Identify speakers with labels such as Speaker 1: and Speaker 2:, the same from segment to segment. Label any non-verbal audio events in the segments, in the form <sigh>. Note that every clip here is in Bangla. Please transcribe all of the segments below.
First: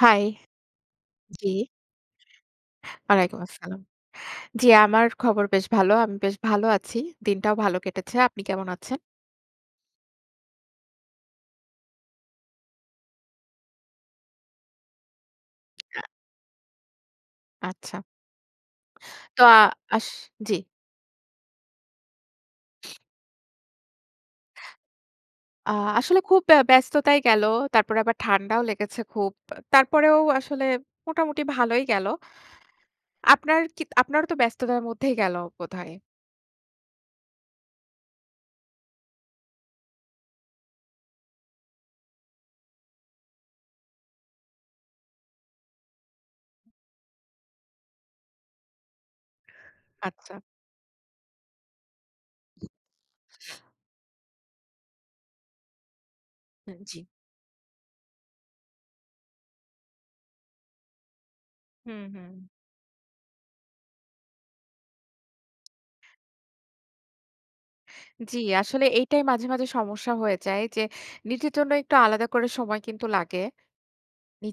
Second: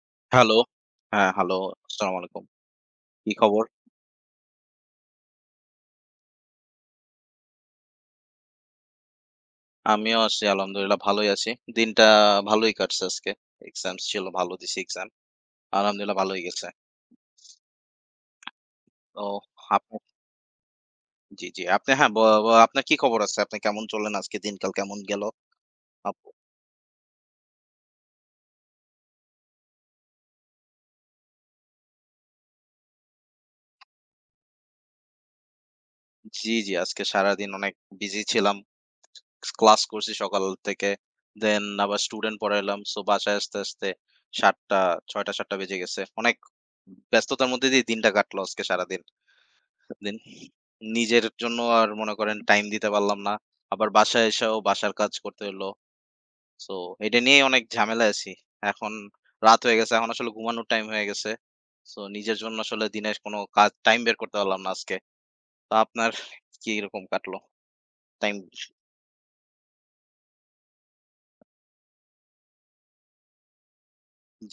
Speaker 1: হাই।
Speaker 2: হ্যালো। হ্যাঁ,
Speaker 1: জি,
Speaker 2: হ্যালো। আসসালামু আলাইকুম। কি
Speaker 1: ওয়ালাইকুম
Speaker 2: খবর?
Speaker 1: আসসালাম। জি, আমার খবর বেশ ভালো। আমি বেশ ভালো আছি। দিনটাও ভালো কেটেছে। আপনি কেমন আছেন?
Speaker 2: আমিও আছি আলহামদুলিল্লাহ ভালোই আছি। দিনটা ভালোই কাটছে আজকে। এক্সাম ছিল, ভালো দিছি এক্সাম। আলহামদুলিল্লাহ ভালোই গেছে।
Speaker 1: আচ্ছা।
Speaker 2: তো
Speaker 1: তো আ
Speaker 2: আপনার
Speaker 1: আস জি।
Speaker 2: জি, জি। আপনি হ্যাঁ, ব ব আপনার কি খবর আছে? আপনি কেমন চললেন আজকে দিনকাল কেমন গেল?
Speaker 1: আ
Speaker 2: আপ
Speaker 1: আসলে খুব ব্যস্ততায় গেল। তারপরে আবার ঠান্ডাও লেগেছে খুব। তারপরেও আসলে মোটামুটি ভালোই গেল। আপনার কি আপনারও তো ব্যস্ততার মধ্যেই গেল বোধহয়।
Speaker 2: জি, জি। আজকে সারাদিন অনেক বিজি ছিলাম। ক্লাস করছি সকাল থেকে। দেন আবার স্টুডেন্ট পড়াইলাম। সো বাসায় আসতে ৭ঃ০০ ৬ঃ০০ ৭ঃ০০ বেজে গেছে। অনেক ব্যস্ততার মধ্যে দিয়ে দিনটা কাটলো আজকে সারাদিন। দিন
Speaker 1: আচ্ছা।
Speaker 2: নিজের জন্য আর মনে করেন টাইম দিতে পারলাম না। আবার বাসায় এসেও বাসার কাজ করতে হলো। সো
Speaker 1: হুম, জি।
Speaker 2: এটা নিয়েই অনেক ঝামেলায় আছি। এখন রাত হয়ে গেছে। এখন আসলে ঘুমানোর টাইম হয়ে গেছে। সো
Speaker 1: হুম, হুম।
Speaker 2: নিজের জন্য আসলে দিনের কোনো কাজ টাইম বের করতে পারলাম না আজকে। তো আপনার কিরকম কাটলো? টাইম
Speaker 1: জি, আসলে এইটাই মাঝে, মাঝে সমস্যা হয়ে যায় যে নিজের জন্য একটু আলাদা করে সময় কিন্তু লাগে।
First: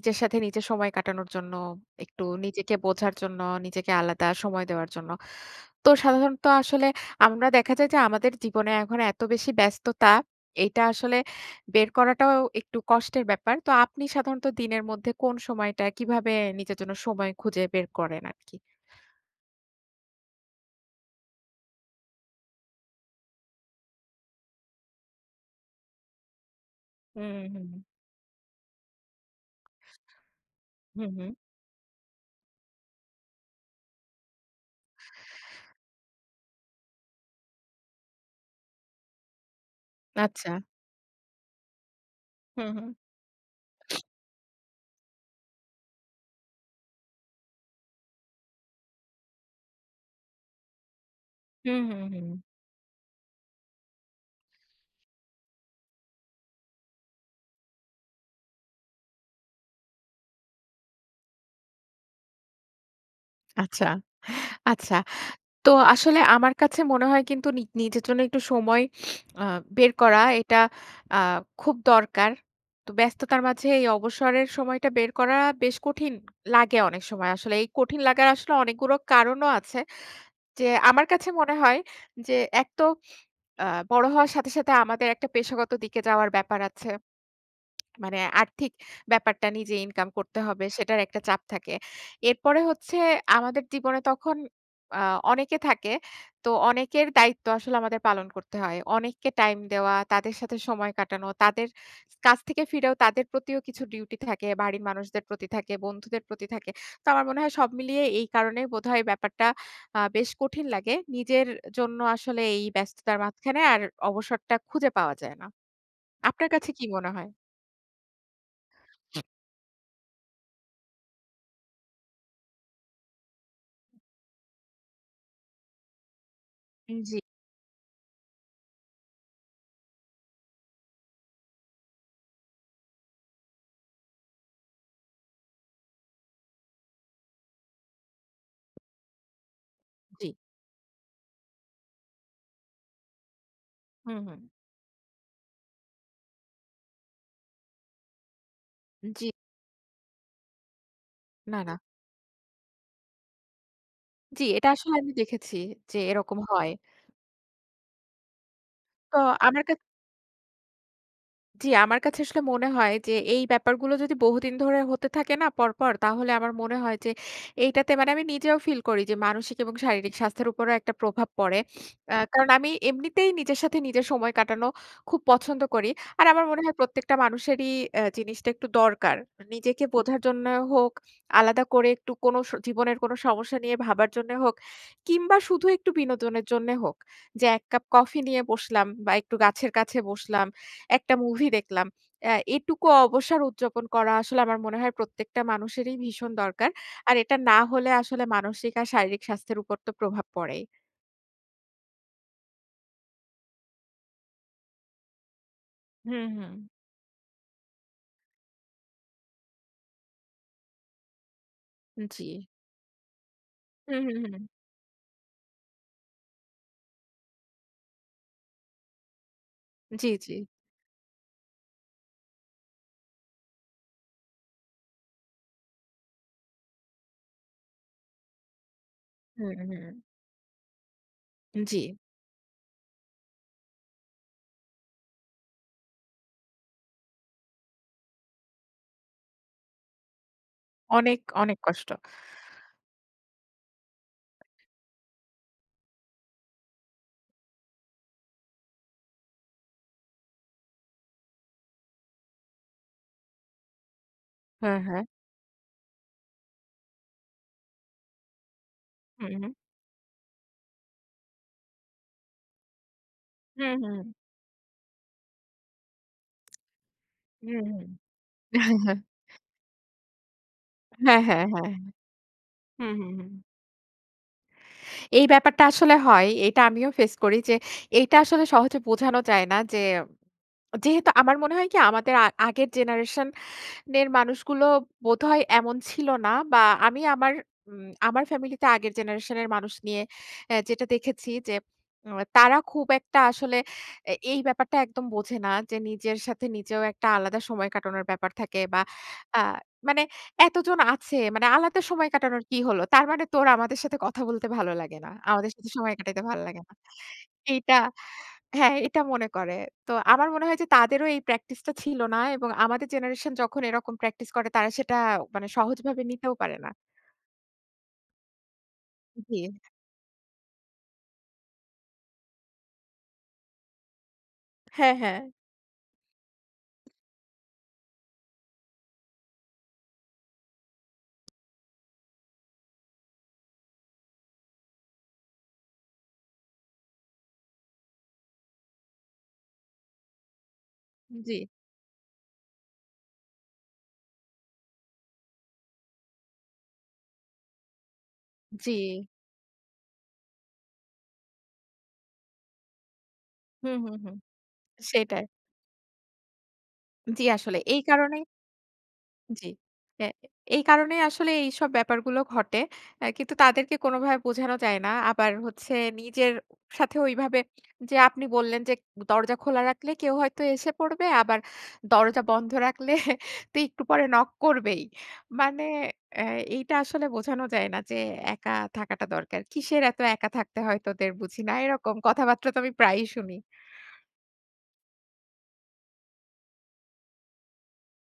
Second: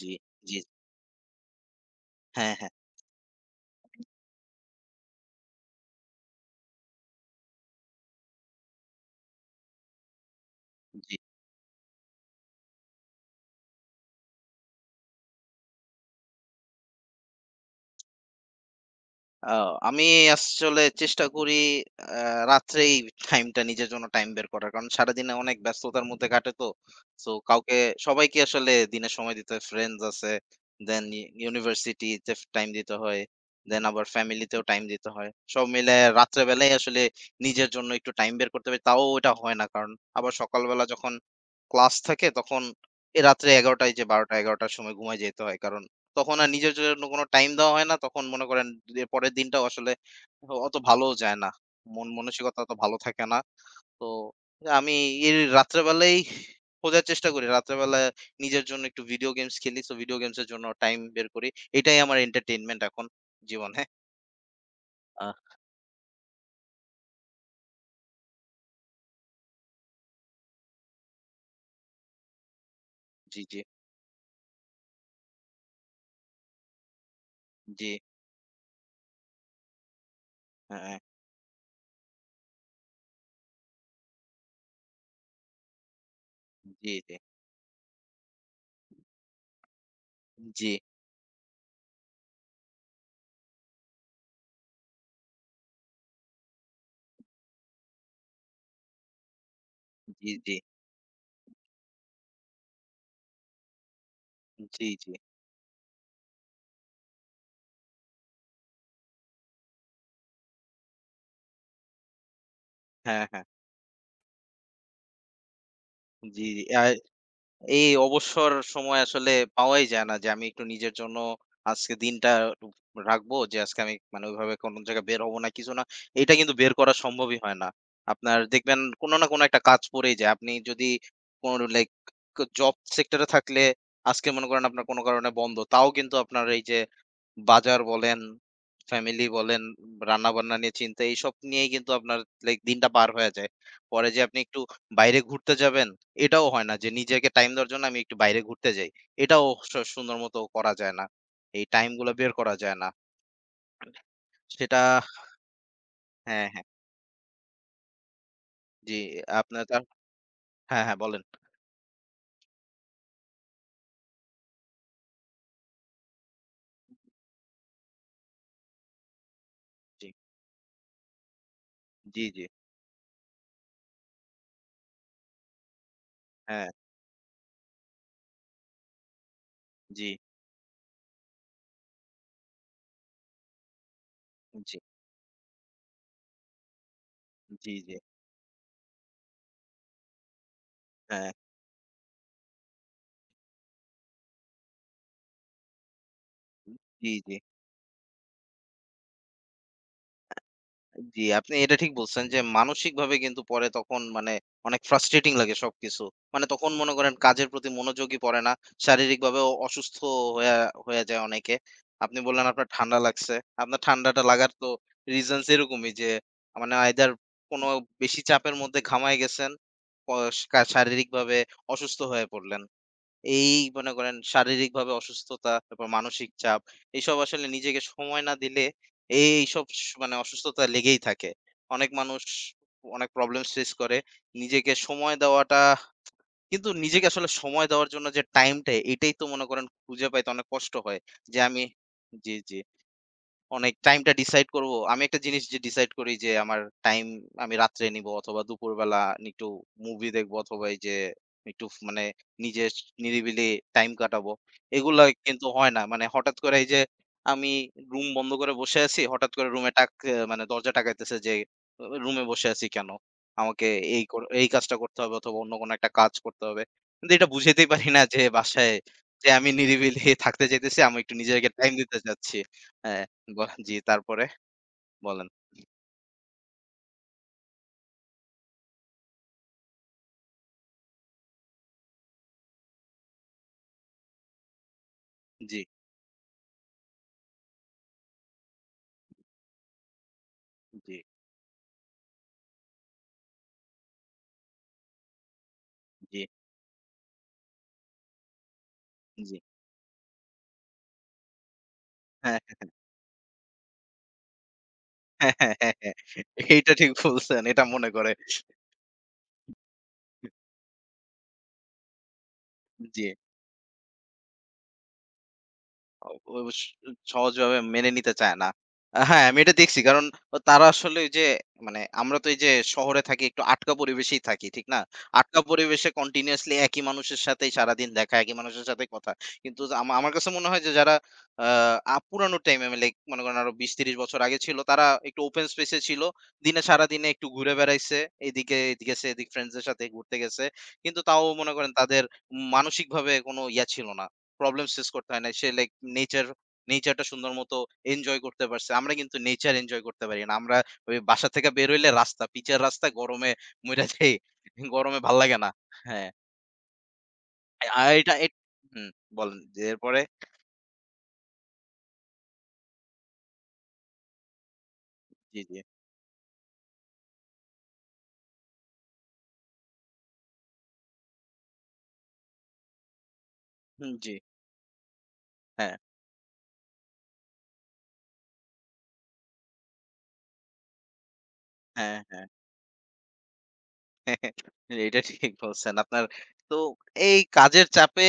Speaker 2: জি,
Speaker 1: সাথে
Speaker 2: জি।
Speaker 1: নিজে সময় কাটানোর জন্য, একটু
Speaker 2: হ্যাঁ, হ্যাঁ।
Speaker 1: নিজেকে বোঝার জন্য, নিজেকে আলাদা সময় দেওয়ার জন্য। তো সাধারণত আসলে আমরা দেখা যায় যে আমাদের জীবনে এখন এত বেশি ব্যস্ততা, এটা
Speaker 2: জি।
Speaker 1: আসলে বের করাটাও একটু কষ্টের ব্যাপার। তো আপনি সাধারণত দিনের মধ্যে কোন সময়টা কিভাবে নিজের জন্য সময় খুঁজে বের করেন আরকি?
Speaker 2: আ আমি আসলে চেষ্টা করি আ রাত্রেই টাইমটা নিজের জন্য টাইম বের করার। কারণ সারাদিনে অনেক ব্যস্ততার মধ্যে কাটে তো। সো
Speaker 1: হুম, হুম,
Speaker 2: কাউকে সবাইকে আসলে দিনে সময় দিতে হয়। ফ্রেন্ডস আছে, দেন
Speaker 1: হুম, হুম।
Speaker 2: ইউনিভার্সিটিতে টাইম দিতে হয়। দেন আবার ফ্যামিলিতেও টাইম দিতে হয়। সব মিলায় রাত্রে বেলায় আসলে নিজের জন্য একটু টাইম বের করতে পারি। তাও ওটা হয় না। কারণ আবার
Speaker 1: আচ্ছা।
Speaker 2: সকালবেলা যখন ক্লাস থাকে তখন
Speaker 1: হুম, হুম।
Speaker 2: এই রাত্রে ১১ঃ০০ টায় যে ১২ঃ০০-১১ঃ০০ র সময় ঘুমায় যেতে হয়। কারণ তখন আর নিজের জন্য কোনো টাইম দেওয়া হয় না। তখন মনে করেন যে পরের দিনটাও আসলে অত ভালোও যায় না।
Speaker 1: হুম, হুম,
Speaker 2: মন
Speaker 1: হুম।
Speaker 2: মানসিকতা অত ভালো থাকে না। তো আমি এর রাত্রেবেলাই খোঁজার চেষ্টা করি। রাত্রেবেলা নিজের জন্য একটু ভিডিও গেমস খেলি। সো ভিডিও গেমস এর জন্য টাইম বের করি। এটাই আমার এন্টারটেইনমেন্ট এখন জীবনে।
Speaker 1: আচ্ছা, আচ্ছা।
Speaker 2: আহ
Speaker 1: তো আসলে আমার কাছে মনে হয় কিন্তু নিজের জন্য একটু সময় আ বের করা এটা আ খুব দরকার। তো
Speaker 2: জি,
Speaker 1: ব্যস্ততার
Speaker 2: জি,
Speaker 1: মাঝে এই অবসরের সময়টা বের করা বেশ কঠিন লাগে অনেক সময়। আসলে এই
Speaker 2: জি,
Speaker 1: কঠিন লাগার আসলে অনেকগুলো কারণও আছে। যে
Speaker 2: হ্যাঁ,
Speaker 1: আমার কাছে মনে হয় যে এক তো আ বড় হওয়ার সাথে, সাথে আমাদের একটা পেশাগত দিকে যাওয়ার ব্যাপার আছে।
Speaker 2: জি, জি,
Speaker 1: মানে আর্থিক ব্যাপারটা নিজে ইনকাম করতে হবে
Speaker 2: জি,
Speaker 1: সেটার একটা চাপ থাকে। এরপরে হচ্ছে আমাদের জীবনে তখন আ অনেকে থাকে। তো অনেকের দায়িত্ব আসলে আমাদের পালন করতে হয়। অনেককে টাইম দেওয়া,
Speaker 2: জি,
Speaker 1: তাদের
Speaker 2: জি,
Speaker 1: সাথে সময় কাটানো, তাদের কাজ থেকে ফিরেও তাদের প্রতিও কিছু ডিউটি থাকে, বাড়ির
Speaker 2: জি, জি,
Speaker 1: মানুষদের প্রতি থাকে, বন্ধুদের প্রতি থাকে। তো আমার মনে হয় সব মিলিয়ে এই কারণেই বোধহয় ব্যাপারটা বেশ কঠিন লাগে। নিজের জন্য আসলে এই ব্যস্ততার
Speaker 2: হ্যাঁ, হ্যাঁ,
Speaker 1: মাঝখানে আর অবসরটা খুঁজে পাওয়া যায় না।
Speaker 2: জি,
Speaker 1: আপনার
Speaker 2: জি।
Speaker 1: কাছে কি মনে হয়?
Speaker 2: এই অবসর সময় আসলে পাওয়াই যায় না যে আমি একটু নিজের জন্য আজকে দিনটা একটু রাখবো যে আজকে আমি মানে ওইভাবে কোনো জায়গায় বের হবো না কিছু না। এটা কিন্তু বের করা
Speaker 1: জি।
Speaker 2: সম্ভবই হয় না। আপনার দেখবেন কোনো না কোনো একটা কাজ পড়েই যায়। আপনি যদি কোনো লাইক জব সেক্টরে থাকলে আজকে মনে করেন আপনার কোনো কারণে বন্ধ। তাও কিন্তু আপনার এই যে বাজার বলেন, ফ্যামিলি বলেন,
Speaker 1: জি।
Speaker 2: রান্না-বান্না নিয়ে চিন্তা এইসব নিয়েই কিন্তু আপনার লাইক দিনটা পার হয়ে যায়। পরে
Speaker 1: হুম,
Speaker 2: যে আপনি
Speaker 1: হুম।
Speaker 2: একটু বাইরে ঘুরতে যাবেন, এটাও হয় না যে নিজেকে টাইম দেওয়ার জন্য আমি একটু বাইরে ঘুরতে যাই।
Speaker 1: জি।
Speaker 2: এটাও সুন্দর মতো করা যায় না।
Speaker 1: না,
Speaker 2: এই
Speaker 1: না।
Speaker 2: টাইম গুলা বের করা যায় না।
Speaker 1: জি, এটা
Speaker 2: সেটা
Speaker 1: আসলে আমি দেখেছি যে এরকম
Speaker 2: হ্যাঁ, হ্যাঁ।
Speaker 1: হয়।
Speaker 2: জি,
Speaker 1: তো আমার
Speaker 2: আপনার তা
Speaker 1: কাছে
Speaker 2: হ্যাঁ, হ্যাঁ বলেন।
Speaker 1: জি, আমার কাছে আসলে মনে হয় যে এই ব্যাপারগুলো যদি বহুদিন ধরে হতে থাকে না পরপর, তাহলে আমার মনে হয় যে এইটাতে মানে আমি নিজেও ফিল করি যে মানসিক এবং
Speaker 2: জি,
Speaker 1: শারীরিক স্বাস্থ্যের উপরও একটা প্রভাব পড়ে।
Speaker 2: জি, জি।
Speaker 1: কারণ আমি এমনিতেই নিজের সাথে নিজের সময় কাটানো খুব পছন্দ করি। আর আমার মনে
Speaker 2: হ্যাঁ,
Speaker 1: হয় প্রত্যেকটা মানুষেরই জিনিসটা একটু দরকার। নিজেকে
Speaker 2: জি,
Speaker 1: বোঝার জন্য হোক, আলাদা করে একটু কোনো জীবনের কোনো সমস্যা নিয়ে ভাবার জন্য হোক,
Speaker 2: জি,
Speaker 1: কিংবা শুধু একটু বিনোদনের জন্যে হোক। যে ১
Speaker 2: জি,
Speaker 1: কাপ
Speaker 2: জি।
Speaker 1: কফি নিয়ে বসলাম বা একটু গাছের কাছে বসলাম। একটা
Speaker 2: হ্যাঁ,
Speaker 1: মুভি দেখলাম। এটুকু অবসর উদযাপন করা আসলে আমার মনে হয় প্রত্যেকটা মানুষেরই ভীষণ দরকার।
Speaker 2: জি,
Speaker 1: আর
Speaker 2: জি।
Speaker 1: এটা না হলে আসলে মানসিক আর শারীরিক স্বাস্থ্যের উপর তো প্রভাব পড়েই।
Speaker 2: জি, আপনি এটা ঠিক বলছেন যে মানসিকভাবে কিন্তু পরে তখন মানে অনেক ফ্রাস্ট্রেটিং লাগে সবকিছু।
Speaker 1: হুম,
Speaker 2: মানে
Speaker 1: হুম।
Speaker 2: তখন মনে করেন কাজের প্রতি মনোযোগই পড়ে না। শারীরিকভাবেও অসুস্থ হয়ে হয়ে যায় অনেকে। আপনি
Speaker 1: জি।
Speaker 2: বললেন আপনার ঠান্ডা লাগছে। আপনার
Speaker 1: হুম, হুম,
Speaker 2: ঠান্ডাটা
Speaker 1: হুম।
Speaker 2: লাগার তো রিজনস এরকমই যে মানে আইদার কোনো বেশি চাপের মধ্যে ঘামায় গেছেন, ক
Speaker 1: জি, জি।
Speaker 2: শা শারীরিকভাবে অসুস্থ হয়ে পড়লেন। এই মনে করেন শারীরিকভাবে অসুস্থতা, তারপর মানসিক চাপ এসব আসলে নিজেকে সময় না দিলে
Speaker 1: হুম,
Speaker 2: এইসব
Speaker 1: হুম।
Speaker 2: মানে অসুস্থতা লেগেই থাকে।
Speaker 1: জি।
Speaker 2: অনেক মানুষ অনেক প্রবলেম ফেস করে। নিজেকে সময় দেওয়াটা নিজেকে আসলে সময় দেওয়ার জন্য যে টাইমটা এটাই তো মনে করেন খুঁজে পাইতে অনেক কষ্ট হয়।
Speaker 1: অনেক,
Speaker 2: যে
Speaker 1: অনেক
Speaker 2: আমি
Speaker 1: কষ্ট।
Speaker 2: জি, জি। অনেক টাইমটা ডিসাইড করব। আমি একটা জিনিস যে ডিসাইড করি যে আমার টাইম আমি রাত্রে নিব অথবা দুপুরবেলা একটু মুভি দেখব অথবা এই যে একটু মানে নিজের নিরিবিলি টাইম কাটাবো।
Speaker 1: হ্যাঁ,
Speaker 2: এগুলা
Speaker 1: হ্যাঁ।
Speaker 2: কিন্তু হয় না। মানে হঠাৎ করে এই যে আমি রুম বন্ধ করে বসে আছি।
Speaker 1: হুম,
Speaker 2: হঠাৎ করে
Speaker 1: হুম।
Speaker 2: রুমে মানে দরজা টাকাইতেছে যে রুমে বসে আছি কেন? আমাকে
Speaker 1: হুম, হুম।
Speaker 2: এই কাজটা করতে হবে অথবা অন্য কোনো একটা কাজ করতে হবে। কিন্তু এটা
Speaker 1: হুম,
Speaker 2: বুঝাইতেই
Speaker 1: হুম।
Speaker 2: পারি না যে বাসায় যে আমি নিরিবিলি থাকতে চাইতেছি। আমি একটু
Speaker 1: হ্যাঁ, হ্যাঁ,
Speaker 2: নিজেকে টাইম
Speaker 1: হ্যাঁ।
Speaker 2: দিতে চাচ্ছি।
Speaker 1: হুম,
Speaker 2: হ্যাঁ।
Speaker 1: হুম, হুম।
Speaker 2: ব জি, তারপরে?
Speaker 1: এই
Speaker 2: বলেন।
Speaker 1: ব্যাপারটা আসলে হয়। এটা আমিও ফেস করি যে এইটা আসলে সহজে বোঝানো যায় না যে যেহেতু আমার মনে হয় কি আমাদের আগের জেনারেশন নের মানুষগুলো বোধহয়
Speaker 2: জি,
Speaker 1: এমন ছিল না বা আমি আমার আমার ফ্যামিলিতে আগের জেনারেশনের মানুষ নিয়ে যেটা
Speaker 2: জি,
Speaker 1: দেখেছি যে, আ তারা খুব একটা আসলে এই ব্যাপারটা একদম বোঝে না যে, নিজের
Speaker 2: জি,
Speaker 1: সাথে নিজেও একটা আলাদা সময় কাটানোর ব্যাপার থাকে বা
Speaker 2: জি।
Speaker 1: আ মানে এতজন আছে মানে আলাদা সময়
Speaker 2: হ্যাঁ,
Speaker 1: কাটানোর কি হলো? তার মানে তোর আমাদের সাথে কথা বলতে ভালো লাগে না।
Speaker 2: হ্যাঁ,
Speaker 1: আমাদের
Speaker 2: হ্যাঁ,
Speaker 1: সাথে
Speaker 2: হ্যাঁ,
Speaker 1: সময়
Speaker 2: হ্যাঁ।
Speaker 1: কাটাইতে ভালো লাগে
Speaker 2: এইটা
Speaker 1: না।
Speaker 2: ঠিক বলছেন। এটা
Speaker 1: এইটা
Speaker 2: মনে করে।
Speaker 1: হ্যাঁ, এটা মনে করে। তো আমার মনে হয় যে তাদেরও এই প্র্যাকটিসটা ছিল না এবং আমাদের
Speaker 2: জি।
Speaker 1: জেনারেশন যখন এরকম প্র্যাকটিস করে তারা সেটা মানে সহজভাবে
Speaker 2: আ
Speaker 1: নিতেও
Speaker 2: ও
Speaker 1: পারে
Speaker 2: স
Speaker 1: না।
Speaker 2: সহজভাবে মেনে নিতে চায় না। হ্যাঁ, আমি
Speaker 1: জি।
Speaker 2: এটা দেখছি। কারণ তারা আসলে ওই যে মানে আমরা তো এই যে শহরে থাকি একটু আটকা পরিবেশেই থাকি, ঠিক না?
Speaker 1: হ্যাঁ, হ্যাঁ।
Speaker 2: আটকা পরিবেশে কন্টিনিউয়াসলি একই মানুষের সাথেই সারাদিন দেখা, একই মানুষের সাথেই কথা। কিন্তু যে আমার কাছে মনে হয় যে যারা আ আ পুরানো টাইমে লাইক মনে করেন আরো ২০-৩০ বছর আগে ছিল, তারা একটু ওপেন স্পেস এ ছিল। দিনে সারাদিনে একটু ঘুরে বেড়াইছে। এদিকে গেছে, এদিক ফ্রেন্ডস দের সাথে ঘুরতে গেছে। কিন্তু তাও
Speaker 1: জি।
Speaker 2: মনে করেন তাদের মানসিকভাবে কোনো ইয়া ছিল না। প্রবলেম ফেস করতে হয় না। সে লাইক নেচার নেচারটা সুন্দর মতো এনজয় করতে পারছে।
Speaker 1: জি।
Speaker 2: আমরা কিন্তু নেচার এনজয় করতে পারি না। আমরা ওই বাসা থেকে বের হইলে রাস্তা, পিচের রাস্তা গরমে
Speaker 1: হুম,
Speaker 2: মইরা
Speaker 1: হুম,
Speaker 2: যাই।
Speaker 1: হুম।
Speaker 2: গরমে ভাল
Speaker 1: সেটাই।
Speaker 2: লাগে না। হ্যাঁ,
Speaker 1: জি আসলে এই
Speaker 2: আর এটা
Speaker 1: কারণে
Speaker 2: এট হুম, বলেন
Speaker 1: জি।
Speaker 2: যে এরপরে?
Speaker 1: এ এই কারণেই আসলে এইসব ব্যাপারগুলো ঘটে। কিন্তু তাদেরকে কোনোভাবে বোঝানো যায় না। আবার
Speaker 2: জি, জি।
Speaker 1: হচ্ছে নিজের সাথে ওইভাবে যে আপনি বললেন যে দরজা খোলা রাখলে কেউ হয়তো এসে পড়বে, আবার দরজা বন্ধ রাখলে <laughs> তো একটু
Speaker 2: হুম,
Speaker 1: পরে
Speaker 2: জি।
Speaker 1: নক করবেই। মানে
Speaker 2: হ্যাঁ,
Speaker 1: অ্যা এইটা আসলে বোঝানো যায় না যে একা থাকাটা দরকার। কিসের এত একা থাকতে হয় তোদের বুঝি না। এরকম
Speaker 2: হ্যাঁ, হ্যাঁ।
Speaker 1: কথাবার্তা তো আমি প্রায়ই শুনি।
Speaker 2: হ্যাঁ, এটা ঠিক বলছেন। আপনার তো এই কাজের চাপে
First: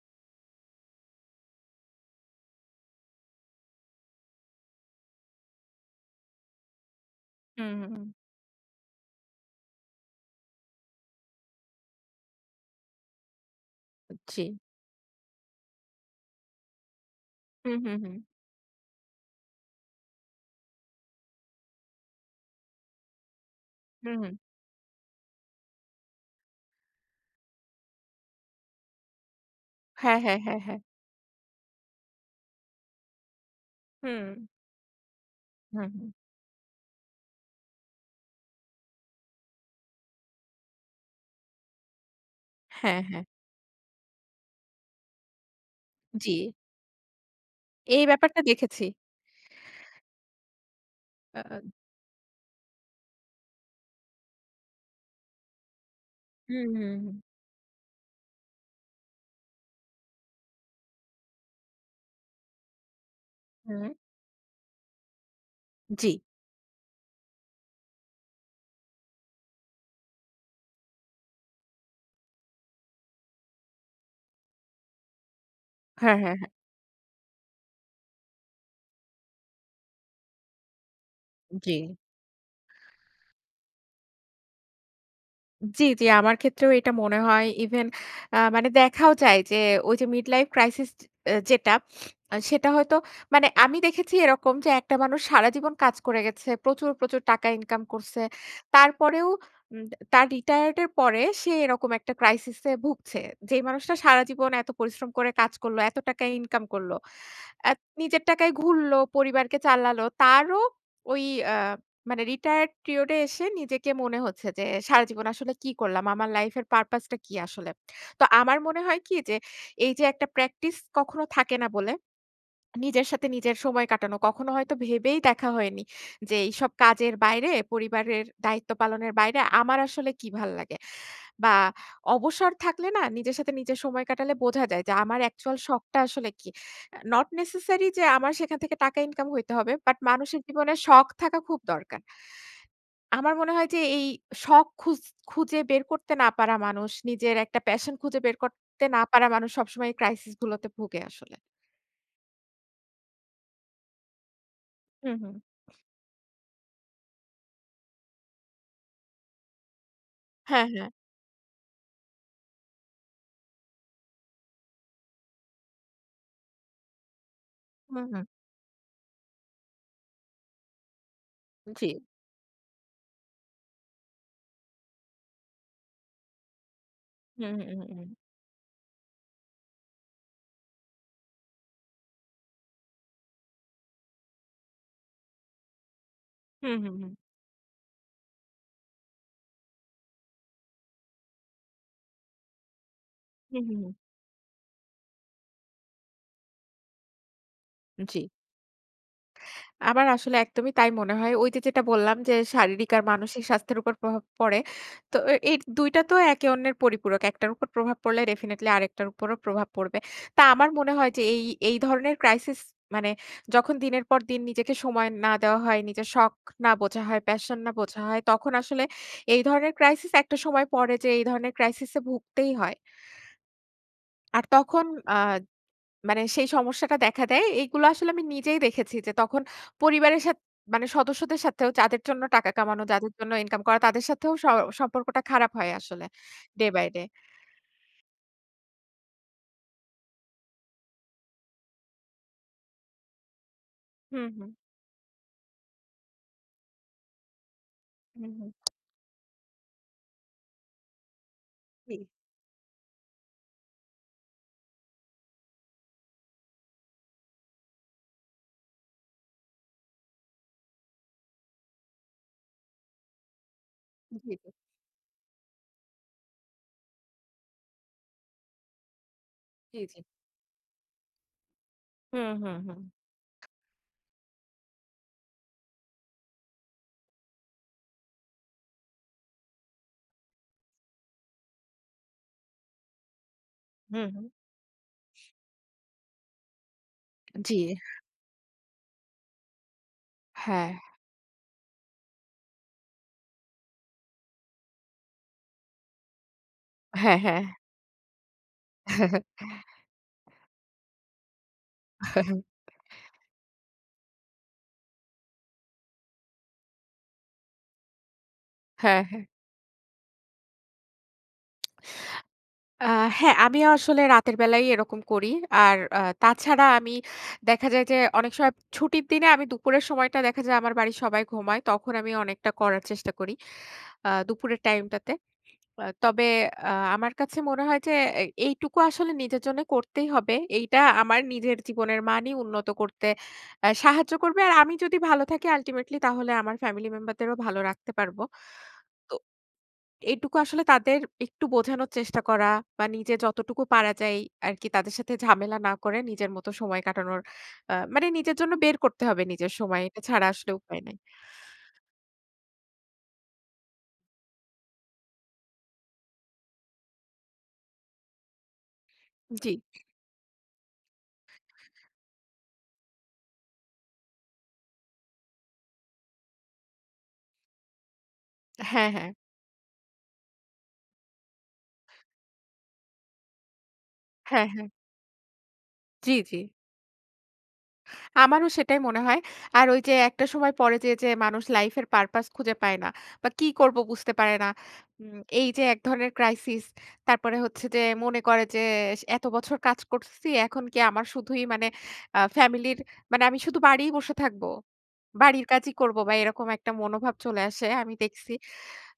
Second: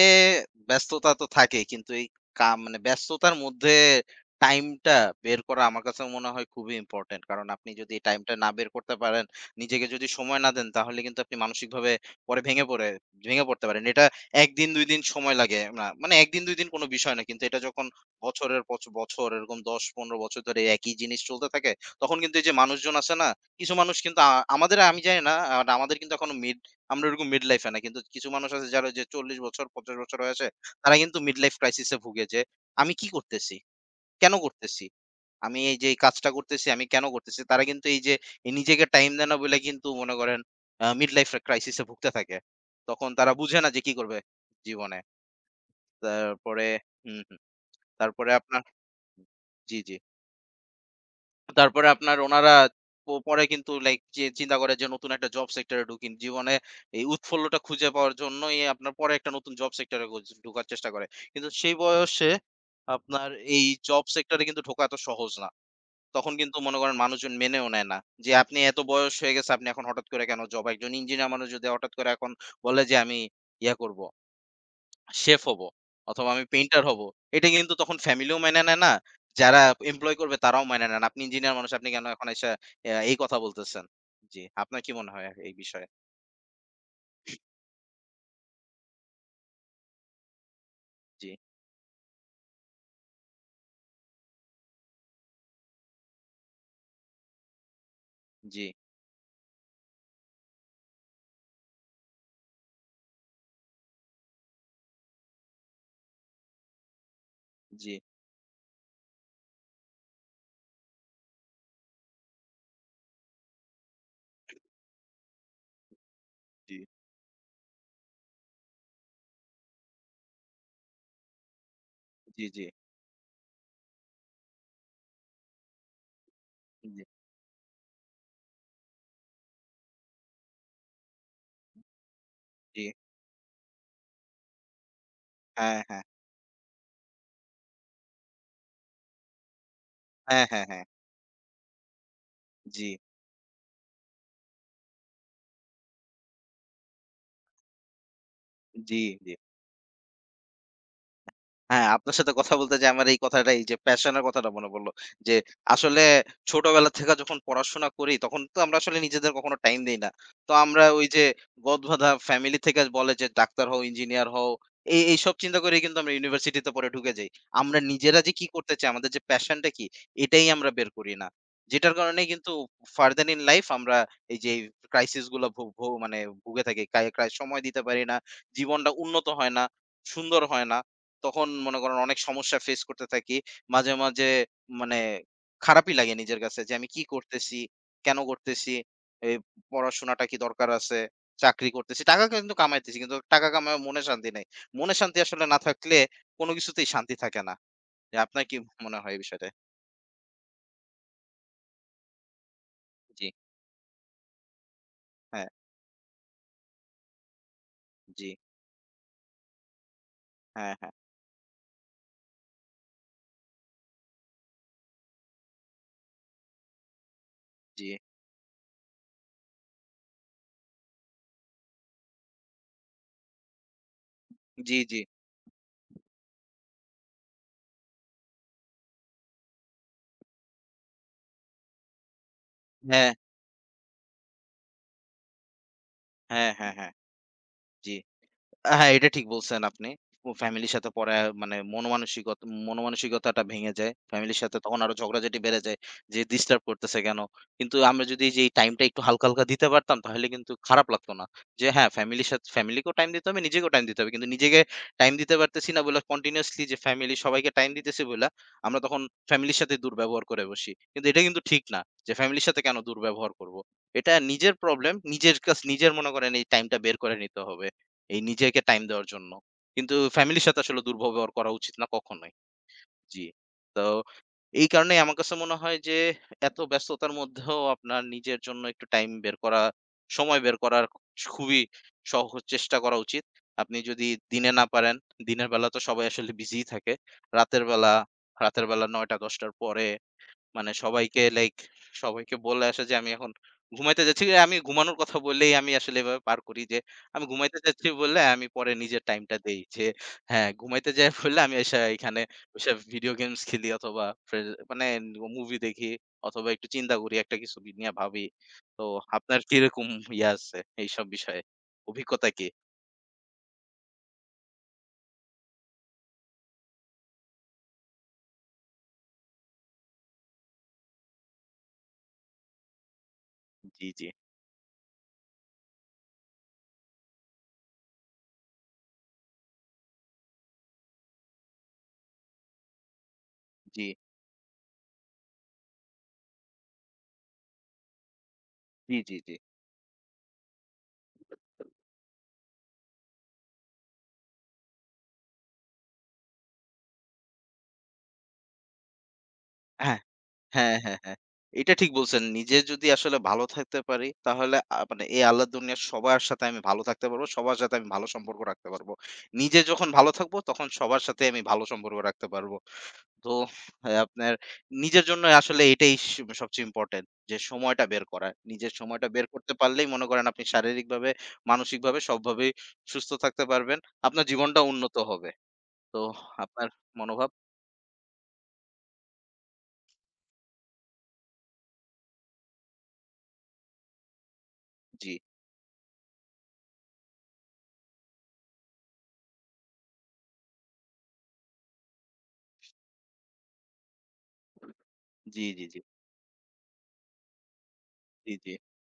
Speaker 2: ব্যস্ততা তো থাকেই। কিন্তু এই মানে ব্যস্ততার মধ্যে টাইমটা বের করা আমার কাছে মনে হয় খুবই ইম্পোর্টেন্ট। কারণ আপনি
Speaker 1: হুম,
Speaker 2: যদি
Speaker 1: হুম, হুম।
Speaker 2: টাইমটা না বের করতে পারেন, নিজেকে যদি সময় না দেন তাহলে কিন্তু আপনি মানসিকভাবে পরে ভেঙে পড়ে ভেঙে পড়তে পারেন। এটা
Speaker 1: জি।
Speaker 2: ১ দিন ২ দিন সময় লাগে না। মানে ১ দিন ২ দিন কোনো বিষয় না। কিন্তু এটা
Speaker 1: হুম,
Speaker 2: যখন
Speaker 1: হুম, হুম।
Speaker 2: বছরের পচ বছর এরকম ১০-১৫ বছর ধরে একই জিনিস চলতে থাকে, তখন কিন্তু এই যে মানুষজন আছে না কিছু মানুষ
Speaker 1: হুম,
Speaker 2: কিন্তু
Speaker 1: হুম।
Speaker 2: আমাদের আমি জানি না। বাট আমাদের কিন্তু এখনো মিড আমরা ওরকম মিড লাইফ এ না। কিন্তু কিছু মানুষ আছে যারা যে ৪০ বছর ৫০ বছর
Speaker 1: হ্যাঁ, হ্যাঁ,
Speaker 2: হয়েছে
Speaker 1: হ্যাঁ, হ্যাঁ।
Speaker 2: তারা কিন্তু মিড লাইফ ক্রাইসিস এ ভুগে যে আমি কি করতেছি?
Speaker 1: হুম।
Speaker 2: কেন করতেছি? আমি এই
Speaker 1: হুম,
Speaker 2: যে এই
Speaker 1: হুম।
Speaker 2: কাজটা করতেছি আমি কেন করতেছি? তারা কিন্তু এই যে এই নিজেকে টাইম দেয় না বলে কিন্তু মনে করেন মিড লাইফ ক্রাইসিস এ ভুগতে থাকে।
Speaker 1: হ্যাঁ,
Speaker 2: তখন
Speaker 1: হ্যাঁ।
Speaker 2: তারা বুঝে না যে কি করবে জীবনে।
Speaker 1: জি।
Speaker 2: তারপরে হুম, হুম।
Speaker 1: এই
Speaker 2: তারপরে
Speaker 1: ব্যাপারটা
Speaker 2: আপনার
Speaker 1: দেখেছি।
Speaker 2: জি, জি।
Speaker 1: আ আ
Speaker 2: তারপরে আপনার উনারা পরে কিন্তু লাইক চিন্তা করে যে নতুন একটা জব সেক্টরে ঢুকি। জীবনে
Speaker 1: হুম, হুম,
Speaker 2: এই
Speaker 1: হুম।
Speaker 2: উৎফুল্লটা খুঁজে পাওয়ার জন্যই আপনার পরে একটা নতুন জব সেক্টরে ঢোকার চেষ্টা করে। কিন্তু সেই বয়সে আপনার এই
Speaker 1: হুম।
Speaker 2: জব সেক্টরে কিন্তু ঢোকা এত সহজ না।
Speaker 1: জি।
Speaker 2: তখন কিন্তু মনে করেন মানুষজন মেনেও নেয় না। যে আপনি এত বয়স হয়ে গেছে আপনি এখন হঠাৎ করে কেন জব? একজন ইঞ্জিনিয়ার মানুষ যদি হঠাৎ করে এখন বলে যে আমি ইয়া করব। শেফ হবো
Speaker 1: হ্যাঁ,
Speaker 2: অথবা
Speaker 1: হ্যাঁ,
Speaker 2: আমি
Speaker 1: হ্যাঁ।
Speaker 2: পেইন্টার হবো। এটা কিন্তু তখন ফ্যামিলিও মেনে নেয় না। যারা এমপ্লয় করবে তারাও মেনে নেয় না। আপনি ইঞ্জিনিয়ার মানুষ
Speaker 1: জি।
Speaker 2: আপনি কেন এখন এসে এই কথা বলতেছেন? জি, আপনার কি মনে হয় এই
Speaker 1: জি,
Speaker 2: বিষয়ে?
Speaker 1: জি, আমার ক্ষেত্রেও এটা মনে হয় ইভেন মানে দেখাও যায় যে ওই যে মিড লাইফ ক্রাইসিস
Speaker 2: জি,
Speaker 1: এ যেটা সেটা হয়তো মানে আমি দেখেছি এরকম যে একটা মানুষ সারা জীবন কাজ করে গেছে। প্রচুর, প্রচুর টাকা ইনকাম করছে।
Speaker 2: জি,
Speaker 1: তারপরেও উম তার রিটায়ার্ড এর পরে সে এরকম একটা ক্রাইসিস এ ভুগছে। যেই মানুষটা সারা জীবন এত পরিশ্রম করে কাজ করলো, এত টাকা ইনকাম করলো। অ্যা
Speaker 2: জি,
Speaker 1: নিজের টাকায় ঘুরলো, পরিবারকে চালালো। তারও ওই আ মানে রিটায়ার্ড পিরিয়ড এ এসে নিজেকে মনে হচ্ছে যে, সারা জীবন আসলে কি করলাম? আমার লাইফ এর
Speaker 2: জি,
Speaker 1: পারপাস টা কি আসলে? তো আমার মনে হয় কি যে, এই যে একটা প্র্যাকটিস কখনো থাকে না বলে
Speaker 2: জি, জি,
Speaker 1: নিজের সাথে নিজের সময় কাটানো। কখনো হয়তো ভেবেই দেখা হয়নি যে, এইসব
Speaker 2: জি,
Speaker 1: কাজের বাইরে, পরিবারের দায়িত্ব পালনের বাইরে আমার আসলে কি ভাল লাগে? বা অবসর
Speaker 2: জি।
Speaker 1: থাকলে না নিজের সাথে নিজের সময় কাটালে বোঝা যায় যে, আমার অ্যাকচুয়াল
Speaker 2: হ্যাঁ,
Speaker 1: শখটা
Speaker 2: হ্যাঁ,
Speaker 1: আসলে কি? নট নেসেসারি যে আমার সেখান থেকে টাকা ইনকাম হইতে হবে, বাট মানুষের
Speaker 2: হ্যাঁ, হ্যাঁ,
Speaker 1: জীবনে
Speaker 2: হ্যাঁ।
Speaker 1: শখ থাকা খুব দরকার।
Speaker 2: জি,
Speaker 1: আমার মনে হয় যে এই শখ খুঁজে বের করতে না পারা মানুষ, নিজের একটা প্যাশন খুঁজে বের করতে
Speaker 2: জি,
Speaker 1: না পারা
Speaker 2: জি।
Speaker 1: মানুষ সবসময় এই ক্রাইসিস গুলোতে ভোগে আসলে।
Speaker 2: হ্যাঁ, আপনার সাথে কথা বলতে যেয়ে আমার এই কথাটা, এই যে প্যাশন এর কথাটা মনে পড়ল।
Speaker 1: হুম,
Speaker 2: যে
Speaker 1: হুম।
Speaker 2: আসলে ছোটবেলা থেকে যখন পড়াশোনা করি, তখন তো আমরা আসলে নিজেদের কখনো টাইম দেই না। তো
Speaker 1: হ্যাঁ,
Speaker 2: আমরা
Speaker 1: হ্যাঁ।
Speaker 2: ওই যে গদবাঁধা ফ্যামিলি থেকে বলে যে ডাক্তার হও, ইঞ্জিনিয়ার হও। এইসব চিন্তা করেই কিন্তু আমরা ইউনিভার্সিটিতে পরে ঢুকে যাই। আমরা
Speaker 1: হুম,
Speaker 2: নিজেরা
Speaker 1: হুম।
Speaker 2: যে কি করতে চাই, আমাদের যে প্যাশনটা কি, এটাই আমরা বের করি না।
Speaker 1: জি।
Speaker 2: যেটার কারণে কিন্তু ফার্দার ইন লাইফ আমরা এই যে ক্রাইসিস গুলা ভু ভু মানে ভুগে থাকি। কায় ক্রায়
Speaker 1: হুম,
Speaker 2: সময়
Speaker 1: হুম,
Speaker 2: দিতে
Speaker 1: হুম,
Speaker 2: পারি
Speaker 1: হুম।
Speaker 2: না। জীবনটা উন্নত হয় না, সুন্দর হয় না। তখন মনে করেন অনেক সমস্যা ফেস করতে থাকি। মাঝে, মাঝে মানে খারাপই লাগে নিজের কাছে যে
Speaker 1: হুম,
Speaker 2: আমি
Speaker 1: হুম,
Speaker 2: কি
Speaker 1: হুম।
Speaker 2: করতেছি? কেন করতেছি? এই পড়াশোনাটা কি দরকার আছে? চাকরি করতেছি। টাকা কিন্তু কামাইতেছি। কিন্তু টাকা
Speaker 1: হুম,
Speaker 2: কামায়
Speaker 1: হুম, হুম।
Speaker 2: মনে শান্তি নাই। মনে শান্তি আসলে না থাকলে কোনো কিছুতেই শান্তি থাকে না। যে
Speaker 1: জি।
Speaker 2: আপনার কি মনে হয় এই বিষয়টায়?
Speaker 1: আমার আসলে একদমই তাই মনে হয়। ওই যে যেটা বললাম যে শারীরিক আর
Speaker 2: জি,
Speaker 1: মানসিক স্বাস্থ্যের উপর প্রভাব পড়ে। তো
Speaker 2: হ্যাঁ,
Speaker 1: এই ২ টা তো একে অন্যের পরিপূরক। একটার উপর প্রভাব পড়লে
Speaker 2: জি,
Speaker 1: ডেফিনিটলি আরেকটার উপরও প্রভাব পড়বে। তা আমার
Speaker 2: হ্যাঁ, হ্যাঁ,
Speaker 1: মনে হয় যে এই, এই ধরনের ক্রাইসিস মানে যখন দিনের পর দিন নিজেকে সময় না দেওয়া হয়, নিজের শখ না বোঝা হয়, প্যাশন না
Speaker 2: জি,
Speaker 1: বোঝা হয়, তখন আসলে এই ধরনের ক্রাইসিস একটা সময় পড়ে যে এই ধরনের ক্রাইসিস এ ভুগতেই হয়। আর
Speaker 2: জি,
Speaker 1: তখন
Speaker 2: জি,
Speaker 1: আ মানে সেই সমস্যাটা দেখা দেয়। এইগুলো আসলে আমি নিজেই দেখেছি যে তখন পরিবারের মানে সদস্যদের সাথেও যাদের জন্য টাকা কামানো,
Speaker 2: হ্যাঁ,
Speaker 1: যাদের জন্য ইনকাম করা তাদের সাথেও সম্পর্কটা খারাপ হয় আসলে
Speaker 2: হ্যাঁ,
Speaker 1: ডে
Speaker 2: হ্যাঁ,
Speaker 1: বাই
Speaker 2: হ্যাঁ,
Speaker 1: ডে।
Speaker 2: জি। হ্যাঁ, এটা ঠিক বলছেন আপনি। ও ফ্যামিলির সাথে পরে মানে মনমানসিকতাটা ভেঙে যায়।
Speaker 1: হুম,
Speaker 2: ফ্যামিলির
Speaker 1: হুম,
Speaker 2: সাথে তখন আরো ঝগড়াঝাটি বেড়ে যায়। যে ডিস্টার্ব করতেছে কেন? কিন্তু আমরা যদি
Speaker 1: হুম,
Speaker 2: যে এই
Speaker 1: হুম।
Speaker 2: টাইমটা একটু হালকা, হালকা দিতে পারতাম তাহলে কিন্তু খারাপ লাগতো না। যে হ্যাঁ,
Speaker 1: জি,
Speaker 2: ফ্যামিলির সাথে ফ্যামিলিকেও টাইম দিতে হবে, নিজেকেও টাইম দিতে হবে। কিন্তু নিজেকে টাইম দিতে পারতেছি না বইলা কন্টিনিউয়াসলি যে ফ্যামিলি সবাইকে টাইম দিতেছি বইলা আমরা তখন ফ্যামিলির সাথে দুর্ব্যবহার করে বসি। কিন্তু এটা কিন্তু ঠিক না। যে ফ্যামিলির সাথে কেন দুর্ব্যবহার করব? এটা
Speaker 1: জি, জি,
Speaker 2: নিজের প্রবলেম, নিজের মনে করেন এই টাইমটা বের করে নিতে হবে। এই নিজেকে টাইম দেওয়ার জন্য।
Speaker 1: জি,
Speaker 2: কিন্তু
Speaker 1: জি।
Speaker 2: ফ্যামিলির সাথে আসলে দুর্ব্যবহার করা উচিত না
Speaker 1: হুম,
Speaker 2: কখনোই।
Speaker 1: হুম, হুম,
Speaker 2: জি। তো এই কারণেই আমার কাছে মনে হয় যে এত ব্যস্ততার মধ্যেও আপনার নিজের জন্য একটু টাইম বের করা, সময় বের করার খুবই সহজ চেষ্টা করা উচিত। আপনি
Speaker 1: হুম,
Speaker 2: যদি
Speaker 1: হুম।
Speaker 2: দিনে না পারেন, দিনের বেলা তো সবাই আসলে বিজিই থাকে।
Speaker 1: জি।
Speaker 2: রাতের বেলা, রাতের বেলা ৯ঃ০০-১০ঃ০০ র পরে
Speaker 1: হ্যাঁ,
Speaker 2: মানে সবাইকে লাইক সবাইকে বলে আসা যে আমি এখন ঘুমাইতে যাচ্ছি। আমি ঘুমানোর কথা বললেই আমি আসলে এভাবে পার করি যে
Speaker 1: হ্যাঁ,
Speaker 2: আমি
Speaker 1: হ্যাঁ।
Speaker 2: ঘুমাইতে যাচ্ছি বললে আমি পরে নিজের টাইমটা
Speaker 1: <laughs>
Speaker 2: দেই। যে হ্যাঁ, ঘুমাইতে যাই বললে আমি এসে এখানে বইসা ভিডিও গেমস খেলি অথবা ফে মানে মুভি দেখি অথবা একটু চিন্তা করি একটা কিছু নিয়ে ভাবি। তো
Speaker 1: হ্যাঁ, হ্যাঁ।
Speaker 2: আপনার কিরকম ইয়ে আছে এইসব বিষয়ে? অভিজ্ঞতা কি?
Speaker 1: আ হ্যাঁ, আমিও আসলে রাতের বেলাই এরকম করি। আর তাছাড়া আমি দেখা যায় যে অনেক সময় ছুটির দিনে আমি দুপুরের সময়টা দেখা যায় আমার বাড়ির সবাই ঘুমায়। তখন আমি অনেকটা করার চেষ্টা করি।
Speaker 2: জি, জি,
Speaker 1: দুপুরের টাইমটাতে। তবে আমার কাছে মনে হয় যে এইটুকু আসলে নিজের জন্য করতেই হবে। এইটা আমার নিজের জীবনের মানই উন্নত করতে
Speaker 2: জি,
Speaker 1: সাহায্য করবে। আর আমি যদি ভালো থাকি আল্টিমেটলি তাহলে আমার ফ্যামিলি মেম্বারদেরও ভালো রাখতে পারবো।
Speaker 2: জি, জি,
Speaker 1: তো
Speaker 2: জি।
Speaker 1: এইটুকু আসলে তাদের একটু বোঝানোর চেষ্টা করা বা নিজে যতটুকু পারা যায় আরকি তাদের সাথে ঝামেলা না করে নিজের মতো সময় কাটানোর মানে নিজের জন্য বের করতে হবে নিজের সময়।
Speaker 2: হ্যাঁ।
Speaker 1: এটা ছাড়া আসলে
Speaker 2: হ্যাঁ,
Speaker 1: উপায় নাই।
Speaker 2: হ্যাঁ, হ্যাঁ। এটা ঠিক বলছেন। নিজে যদি আসলে ভালো থাকতে পারি, তাহলে মানে এই আল্লাহর দুনিয়ার সবার সাথে আমি ভালো থাকতে পারবো। সবার সাথে আমি ভালো সম্পর্ক রাখতে পারবো।
Speaker 1: জি।
Speaker 2: নিজে যখন ভালো থাকবো, তখন সবার সাথে আমি ভালো সম্পর্ক রাখতে পারবো। তো আপনার নিজের জন্য আসলে এটাই সবচেয়ে ইম্পোর্টেন্ট যে সময়টা বের করা। নিজের
Speaker 1: হ্যাঁ,
Speaker 2: সময়টা
Speaker 1: হ্যাঁ।
Speaker 2: বের করতে পারলেই মনে করেন আপনি শারীরিকভাবে, মানসিকভাবে সবভাবেই সুস্থ থাকতে পারবেন। আপনার
Speaker 1: হ্যাঁ,
Speaker 2: জীবনটা
Speaker 1: হ্যাঁ।
Speaker 2: উন্নত হবে। তো
Speaker 1: জি, জি।
Speaker 2: আপনার মনোভাব
Speaker 1: আমারও সেটাই মনে হয়। আর ওই যে একটা সময় পরে যেয়ে, যেয়ে মানুষ লাইফ এর পারপাস খুঁজে পায় না বা কি করব বুঝতে পারে না।
Speaker 2: জি,
Speaker 1: এই যে এক ধরনের ক্রাইসিস তারপরে হচ্ছে যে মনে করে যে এত বছর কাজ করছি এখন কি আমার শুধুই মানে ফ্যামিলির মানে আমি শুধু বাড়িই বসে থাকব।
Speaker 2: জি,
Speaker 1: বাড়ির
Speaker 2: জি,
Speaker 1: কাজই
Speaker 2: জি,
Speaker 1: করব বা এরকম একটা মনোভাব চলে আসে আমি
Speaker 2: জি,
Speaker 1: দেখছি।
Speaker 2: জি।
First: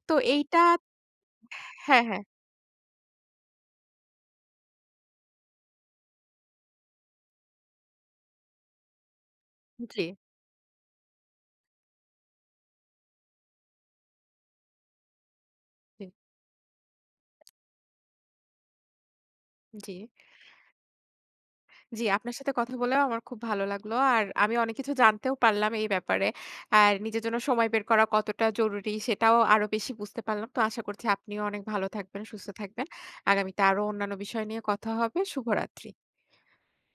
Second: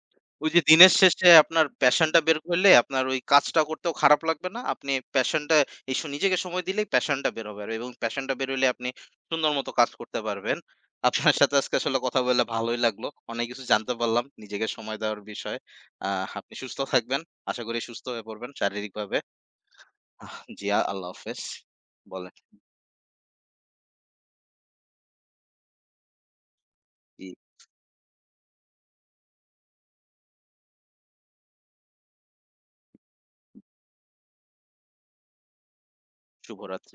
Speaker 1: তো
Speaker 2: ওই যে
Speaker 1: এইটা
Speaker 2: দিনের শেষে আপনার
Speaker 1: হ্যাঁ,
Speaker 2: প্যাশনটা
Speaker 1: হ্যাঁ।
Speaker 2: বের করলে আপনার ওই কাজটা করতেও খারাপ লাগবে না। আপনি প্যাশনটা এই স নিজেকে সময় দিলেই প্যাশনটা বের হবে এবং প্যাশনটা বের হইলে আপনি সুন্দর মতো কাজ
Speaker 1: জি,
Speaker 2: করতে পারবেন। আপনার সাথে আজকে আসলে কথা বলে ভালোই লাগলো। অনেক কিছু জানতে পারলাম নিজেকে সময় দেওয়ার বিষয়ে।
Speaker 1: জি,
Speaker 2: আপনি সুস্থ থাকবেন। আশা করি সুস্থ হয়ে পড়বেন শারীরিকভাবে।
Speaker 1: জি।
Speaker 2: জি আল্লাহ হাফেজ।
Speaker 1: জি,
Speaker 2: বলেন,
Speaker 1: আপনার সাথে কথা বলেও আমার খুব ভালো লাগলো। আর আমি অনেক কিছু জানতেও পারলাম এই ব্যাপারে। আর নিজের
Speaker 2: জি
Speaker 1: জন্য সময় বের করা কতটা জরুরি সেটাও আরো বেশি বুঝতে পারলাম। তো আশা করছি আপনিও অনেক ভালো থাকবেন, সুস্থ থাকবেন। আগামীতে আরো অন্যান্য বিষয় নিয়ে কথা হবে। শুভরাত্রি।
Speaker 2: শুভরাত্রি।